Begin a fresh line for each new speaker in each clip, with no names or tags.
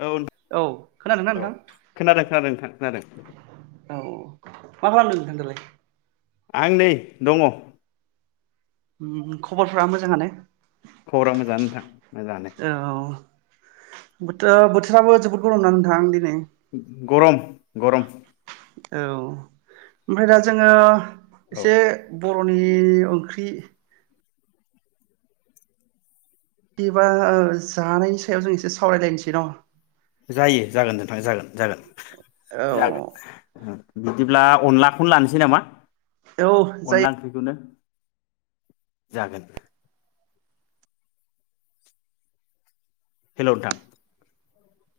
औ नोंथां
औ खोनादोंना
औ खोनादों खोनादों खोनादों
नोंथां औ मा खालामदों होनदोलाय
आं नै दङ
उम खबरफ्रा मोजाङानो
खबरा मोजाङानोंथां मोजाङानो
औ बोथो बोथोराबो जोबोद गरमना नोंथां दिनै
गरम गरम
औ ओमफ्राय दा जोङो
औ
एसे ब' बर'नि ओंख्रि बिदिबा जानायनि सायाव जों एसे सावरायलायनोसै न'
जायो जागोन नोंथां जागोन जागोन
औ
जागोन ओ बिदिब्ला अनलाखौनो लानोसै नामा?
औ जायो
अनला ओंख्रिखौनो जागोन हेलौ नोंथां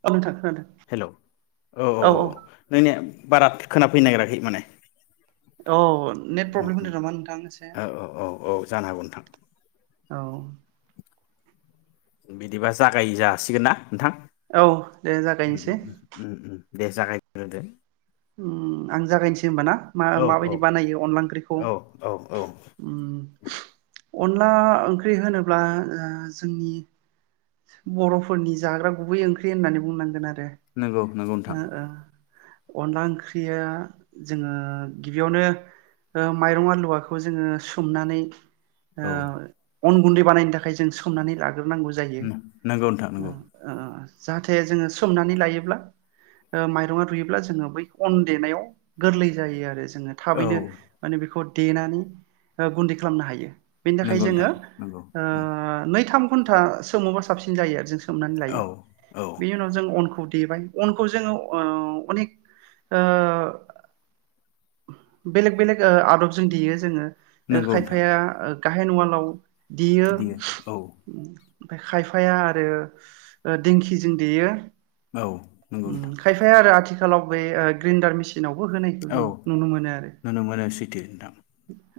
औ नोंथां खोनादों
हेलौ औ औ औ बारा खोनाफैनो नागिराखै माने
औ नेट
उम
प्रब्लेम
उम
होनदों नामा नोंथां एसे
ओ ओ औ औ जानो हागौ नोंथां।
औ
बिदिबा जागाय जासिगोन ना? नोंथां
औ दे
उम
जागायनोसै
उम उम उम दे जागायग्रो दो
उम आं जागायनोसै होमबाना मा
औ औ
माबायदि बानायो अनला ओंख्रिखौ?
औ औ औ
उम अनला ओंख्रि होनोब्ला ओ जोंनि बर'फोरनि जाग्रा गुबै ओंख्रि होननानै बुंनांगोन आरो
नोंगौ नोंगौ नोंथां।
ओ ओ अनला ओंख्रिया जोङो गिबियावनो ओ माइरं आलुवाखौ खौ जोङो सोमनानै
औ
ओ अन गुन्दै बानायनो थाखाय जों सोमनानै लागोन। लाग्रो नांगौ जायो।
नंगौ नोंथां नंगौ
जाहाथे जोङो सोमनानै लायोब्ला ओ माइरङा रुयोब्ला जोङो बै अन देनायाव गोरलै जायो आरो। जोङो
औ
थाबैनो माने बेखौ देनानै ओ गुन्दै खालामनो हायो। बेनि थाखाय
नंगौ
जोङो
नोंथां नंगौ
ओ
उम
नै थाम घन्टा सोमोबा साबसिन जायो आरो जों सोमनानै लायो
औ औ
बेनि उनाव जों अनखौ देबाय अनखौ जोङो ओ अनेक ओ बेलेग बेलेग आदबजों देयो। जोङो। ओ
नंगौ नोंथां
खायफाया गाहेन उवालाव दियो
बियो औ
ओमफ्राय खायफाया आरो दिंखिजों देयो।
औ नंगौ नोंथां
खायफाया आरो आथिखालाव आथिखालाव बे ग्रेन्दार मेसिन सिनावबो होनायखौ
औ
जों नुनो मोनो आरो।
नुनो मोनो सैथो नोंथां।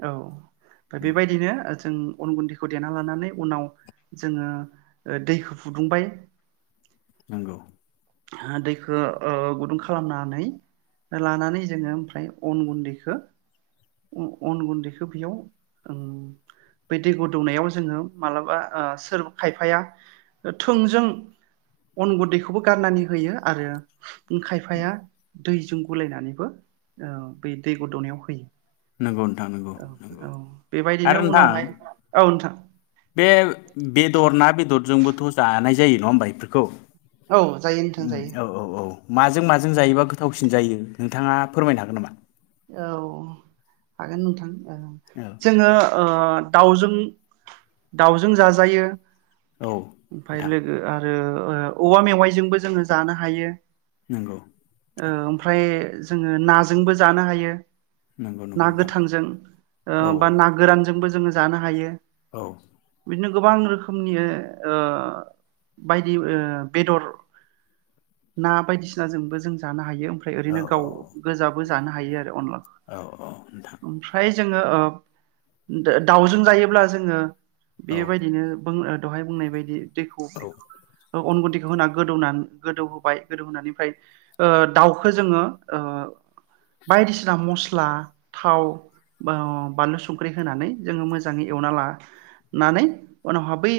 औ। बेबायदिनो जों अन गुन्दैखौ देना लानानै उनाव जोङो ओ दैखौ फुदुंबाय।
नंगौ।
दैखौ ओ गुदुं खालामनानै लानानै जोङो ओमफ्राय अन गुन्दैखौ अन गुन्दैखौ बेयाव ओम बे दै गोदौनायाव जोङो मालाबा ओ सोरबा खायफाया थोंजों अन गुन्दैखौबो गारनानै होयो आरो खायफाया दैजों गुलायनानैबो ओ बे दै गोदौनायाव होयो।
नंगौ नोंथां
औ
नंगौ-नंगौ
औ बेबायदिनो
आरो नोंथां
उनावहाय औ नोंथां
बे बेदर ना बे बेदरजोंबोथ' जानाय जायो नङा होनबा बेफोरखौ।
औ जायो नोंथां जायो।
माजों-माजों जायोबा गोथावसिन जायो नोंथाङा फोरमायनो हागोन नामा?
औ हागोन नोंथां।
औ
जोङो ओ दाउजों-दाउजों जाजायो।
औ
ओमफ्राय
नोंथां
लोगो ओ ओ औवा मेवाइजोंबो जोङो जानो हायो।
नंगौ।
ओ ओमफ्राय जोङो नाजोंबो। जानो हायो।
नंगौ नंगौ
ना
नोंथां
गोथांजों ओ
औ
बा ना गोरानजोंबो जोङो। जानो हायो।
औ।
बिनो गोबां रोखोमनि ओ बायदि ओ बेदर ना बायदिसिनाजोंबो जों जानो हायो। ओमफ्राय
औ
ओरैनो गाव गोजाब। जानो हायो आरो। अनला
औ औ नोंथां
ओमफ्राय‌। जोङो ओ दाउजों जायोब्ला जोङो।
औ
बेबायदिनो बुं दहाय बुंनाय बायदि दैखौ
औ
अनगुदि खौ होना गोदौनानै गोदौ होबाय गोदौहोनानैफ्राय दाउखौ जोङो ओ बायदिसिना मस्ला, थाव, बानलु, संख्रि होनानै जोङो मोजाङै एवना लानानै उनावहा बै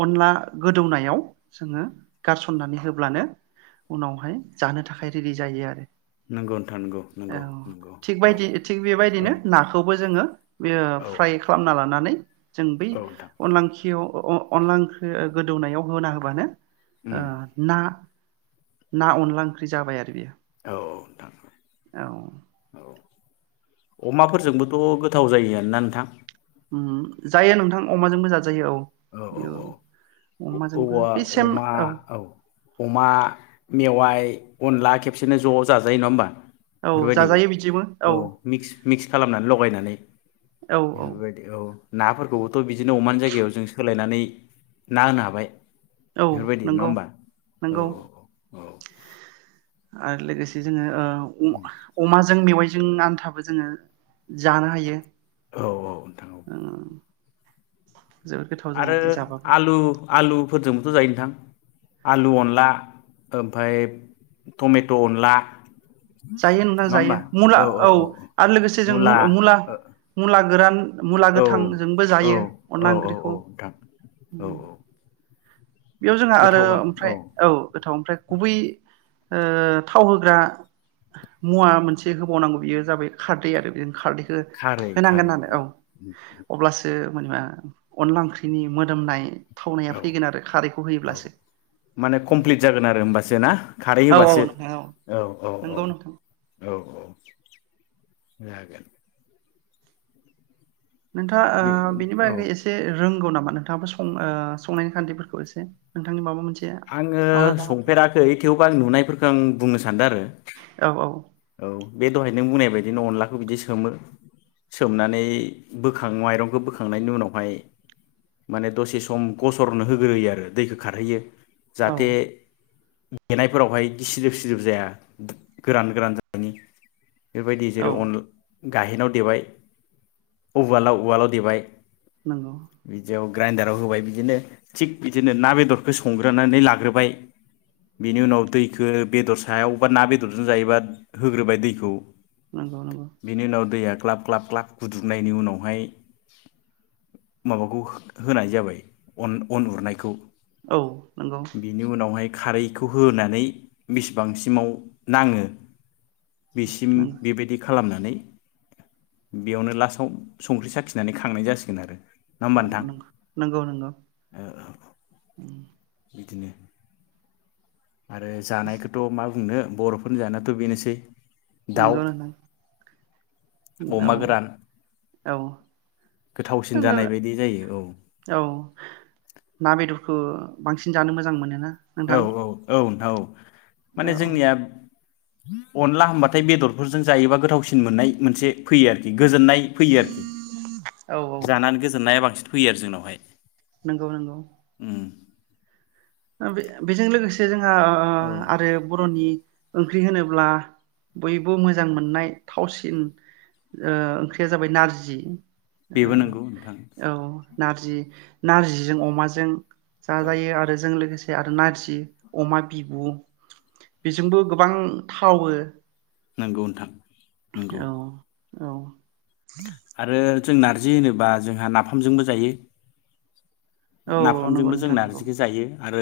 ओअनला गोदौनायाव जोङो गारसननानै होब्लानो उनावहाय जानो थाखाय रेडि जायो आरो।
नंगौ नोंथां नंगौ
औ
नंगौ नंगौ
थिग
औ
बादि थिग
औ
बेबायदिनो नाखौबो जोङो
औ
फ्राय खालामना लानानै जों बै
नोंथां
अनलांखियाव अ अनला ओंख्रिगोदौनायाव होना होबानो
उम
ओ ना ना अनला ओंख्रि जाबाय आरो बेयो।
औ औ नोंथां
औ
औ अमाफोरजोंबोथ' गोथाव जायोओना नोंथां?
ओ जायो नोंथां अमाजोंबो जा
औ औ औ
अमाजोंबो
औवा
बे सेम
अमा औ अमा मेवाय, ओम अनला खेबसेनो ज' जाजायो नङा होमबा?
औ
बेफोरबायदिबो
जाजायो बिदिबो औ।
मिक्स मिक्स खालामनानै लगायनानै
औ औ
बेफोरबायदि औ नाफोरखौबोथ' बिदिनो अमानि जायगायाव जों होलायनानै ना होनो हाबाय।
औ
बेफोरबायदि नङा
नंगौ
होमबा औ
नंगौ।
औ
आरो लोगोसे जोङो ओ अमा अमाजों मेवाय जों आन्थाबो जोङो जानो हायो।
औ औ नोंथां औ
जोबोद गोथाव जायो
आरो
बिदि जाबाबो
आलु आलुफोरजोंबोथ' जायो नोंथां? आलु अनला, ओमफाय टमेट अनला,
जायो नोंथां जायो मुला औ आरो लोगोसे जों मु मुला मुला गोरान मुला
ओ औ
गोथांजोंबो
औ
जायो अनला
औ औ औ
ओंख्रिखौ।
नोंथां औ औ
बेयाव जोंहा आरो ओमफ्राय औ गोथाव ओमफ्राय गुबै ओ थाव होग्रा मुवा मोनसे होबावनांगौ बियो जाबाय खारदै आरो बे खारदै ओ
खारै
होनांगोन
खारै
नानो औ अब्लासो मानबा अनला ओंख्रिनि मोदोमनाय थावनाया
औ
फैगोन आरो
औ
होयोब्लासो
माने कमप्लिट जागोन आरो होमबासो ना खारै
औ औ
होबासो
नोंथां
औ औ औ औ
नंगौ नोंथां
औ जागोन।
नोंथाङा
बे
ओ बेनि
औ
बागै एसे रोंगौ नाम नोंथाङाबो सं ओ संनायनि खानथिफोरखौ माबा मोन
आङो संफेराखै थेवबो आं नुनायफोरखो आं बुंनो सानदों आरो
औ
औ बे दहाय नों बुंनाय बायदिनो अनलाखौ बिदि सोमो सोमनानै बोखाङो माइरंखौ बोखांनायनि उनावहाय माने दसे सम गसरनो होग्रोयो आरो दैखो खारहोयो।
औ
जाहाथे देनायफोरावहाय गिसिदोब सिदोब जाया गोरान गोरान जानायनि बेबायदि
औ
जेरै अन गाहेनाव देबाय अ उवालाव उवालाव देबाय
नंगौ
बिदियाव ग्राइन्दाराव होबाय बिदिनो थिक बिदिनो ना बेदरखो सं नानै लाग्रोबाय बिनि उनाव दैखौ बेदर सायाव बा ना बेदरजों जायोबा होग्रोबाय दैखौ
नंगौ नंगौ
बिनि उनाव दैया ग्लाब ग्लाब ग्लाब गुदुंनायनि उनावहाय माबाखौ होनाय जाबाय अन उरनायखौ
औ नंगौ
बिनि उनावहाय खारैखौ होनानै बेसेबांसिमाव नाङो बेसिम
नंगौ
बेबायदि खा खालामनानै बेयावनो लास्टआव संख्रि साखिनानै खांनाय जासिगोन आरो। नङा
अ
होमबा नोंथां
नंगौ नंगौ ओ
बिदिनो आरो जानायखौथ' मा नो बर'फोरनि जानायाथ' बेनोसै। दाउ
नोंगौ नोंथां औ
अमा गोरान
औ
गोथावसिन
जोङो
जानाय बायदि जायो औ
औ ना बेदर खौ बांसिन जानो मोजां मोनो ना।
औ औ औ औ
औ
माने जोंनियाब अनला होनबाथाय बेदरफोरजों जायोबा गोथावसिन मोननाय मोनसे फैयो आरोखि। गोजोननाय फैयो आरोखि
औ
जानानै गोजोननाया बांसिन। फैयो आरो जोंनावहाय।
नोंगौ नोंगौ।
उम
ओम बे बेजों लोगोसे जों आ
औ
आरो बर'नि ओंख्रि होनोब्ला बयबो मोजां मोननाय थावसिन ओ ओंख्रिया जाबाय नारजि।
बेबो
ओ
नोंगौ नोंथां।
औ नारजि नारजिजों अमाजों जा
औ
जायो आरो जों लो गोसे आरो नारजि अमा बिबु बेजोंबो गोबां थावो।
नोंगौ नोंथां नोंगौ।
औ औ
आरो जों नारजि होनोबा जोंहा नाफामजोंबो जायो।
औ नंगौ
नाफामजोंबो जों
नोंथां नंगौ
नारजिखौ जायो। आरो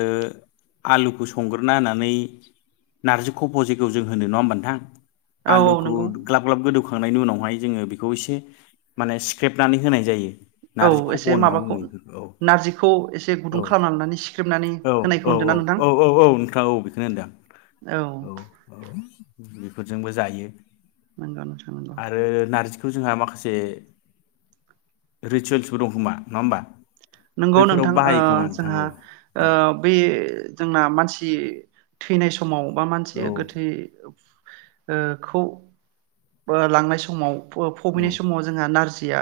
आलुखौ संग्रोना होनानै नारजि खब' जेखौ जों होनो नङा होमबा नोंथां?
औ
आलुखौ
नंगौ
ग्लाब ग्लाब गोदौ होखांनायनि उनावहाय जोङो बेखौ एसे माने सिख्रेबनानै होनाय जायो।
औ
नारजि खफ'
एसे
होनना
माबाखौ
बुङो बेफोरखौ
नारजि खौ एसे
औ
गुदुं खालामना लानानै सि
औ औ औ औ औ औ नोंथां औ बेखौनो होनदों आ औ औ। बेफोरजोंबो जायो।
नोंगौ नोंथां नोंगौ।
खौ जोंहा माखासे रिसुयेल्सबो दंमोन खोमा नङा होमबा?
नोंगौ
बैफोराव
नोंथां ओ
बाहायो खोमा नोंथां
जोंहा
औ
ओ बे जोंना मानसि थैनाय सम समाव बा मानसि
औ
गोथै खौ लांनाय समाव
औ
फबैनाय समाव जोंहा नारजि या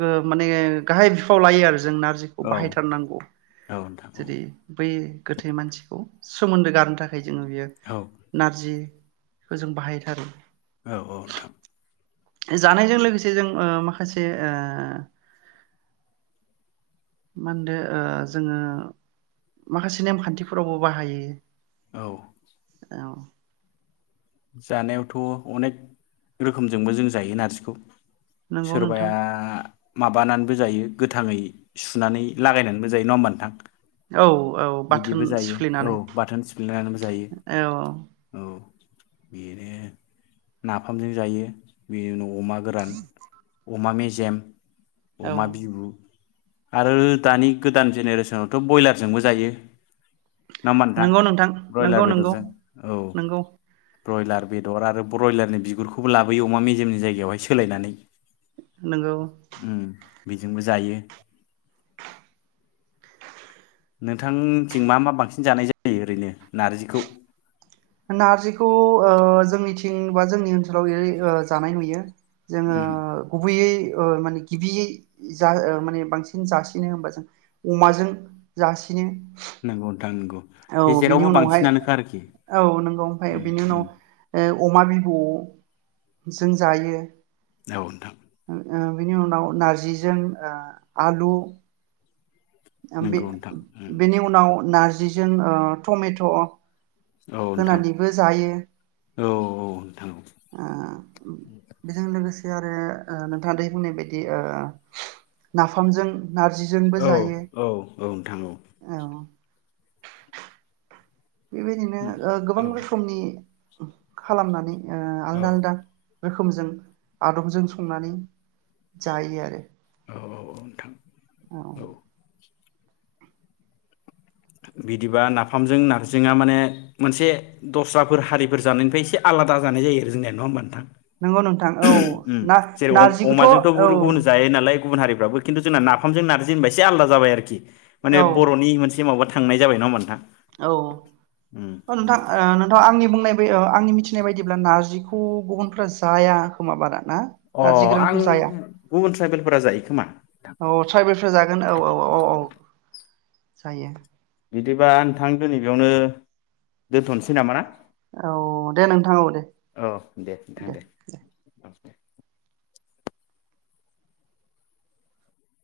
गो माने गाहाय बिफाव लायो आरो जोंना
औ
बाहायथारनांगौ
औ नोंथां औ
जेरै बै गोथै मानसिखौ सोमोन्दो गारनो थाखाय बेजोंनो बियो
औ
नारजि बेखौ जों बाहायथारो
औ औ नोंथां
जानायजों लोगोसे जों माखासे ओ मा होनदों जोङो माखासे नेम खानथिफोरावबो बाहायो
औ
औ
जानायावथ' अनेक रोखोमजोंबो जों जायो नारजिखौ
नंगौ
सोरबाया
नोंथां
माबानानैबो जायो गोथाङै सुनानै लागायनानैबो जायो नङा होनबा नोथां?
औ औ बाथोन
औ
सिफ्लेनानै
बाथोन सिफ्लेनानैबो जायो
औ
औ बेनो नाफामजों जायो बेनि न' अमा गोरान अमा मे जेम
औ
अमा बिबु आरो दानि गोदान जेनेरेसनावथ' ब्रयलारजोंबो जायो [inaudible]
नंगौ नोंथां
ब्रयलार
नंगौ नंगौ
बेदरजों औ
नंगौ।
ब्रयलार बेदर आरो ब्रयलारनि बिगुरखौबो लाबोयो अमा मेजेमनि जायगायावहाय सोलायनानै।
नंगौ
उम बेजोंबो जायो। नोंथांनिथिं मा मा बांसिन जानाय जायो ओरैनो नारजिखौ?
नारजिखौ ओ जोंनिथिं बा जोंनि ओनसोलाव एरै जानाय नुयो। जोङो
उम
गुबैयै ओ माने गिबियै जा माने बांसिन जासिनो होनबा जों अमाजों जासिनो।
नंगौ नोंथां नंगौ बे
औ बिनि
जेरावबो
उनावहाय
बांसिनानोखा आरोखि।
औ नंगौ ओमफ्राय
उम
बिनि
उम
उनाव ओ अमा बिब'जों जायो।
औ नोंथां
ओ बिनि उनाव नारजिजों ओ आलु ओम बे
नंगौ नोंथां उम
बेनि उनाव नार जिजों ओ टमेट'
औ नोंथां
होनानैबो जायो
औ औ नोंथां
ओ बेजों लोगोसे। आरो ओ नोंथाङा दहाय बुंनाय बायदि ओ नाफामजों नारजिजोंबो
औ
जायो
औ नोंथां
औ बेबायदिनो ओ गोबां
औ
रोखोमनि खालामनानै। ओ
औ
आलदा आलदा। रोखोमजों आदबजों संनानै जायो आरो।
औ औ औ नोंथां औ। बिदिबा नाफामजों नारजिजोंआ माने मोनसे दस्राफोर हारिफोर जानायनिफ्राय एसे आलादा जानाय जायो आरो जोंनिया नङा होमबा नोंथां?
नंगौ नोंथां औ
उम जेरै अमाजोंथ'
ना-नारजिखौथ' औ।
गुबुन जायो नालाय गुबुन हारिफ्राबो खिन्थु जों नाफामजों नारजि होनबा एसे आलदा जाबाय आरोखि। माने
औ
बरनि मोनसे माबा। थांनाय जाबाय नङा नोंथां। उम
औ नोंथां
उम
अ नोंथां आंनि बुंनाय आंनि मिथिनाय बायदिब्ला नारजिखौ गुबुनफ्रा जाया खोमा बारा। ना
अ
नारजि
आं
गोरानखौ जाया
गुबुन ट्राइबेलफोरा जायो खोमा नोंथां
औ ट्राइबेलफ्रा जागोन औ औ औ औ। जायो।
बिदिबा नोंथां दिनै बेयावनो दोन्थनोसै नामा ना।
औ दे नोंथां औ दे दे दे।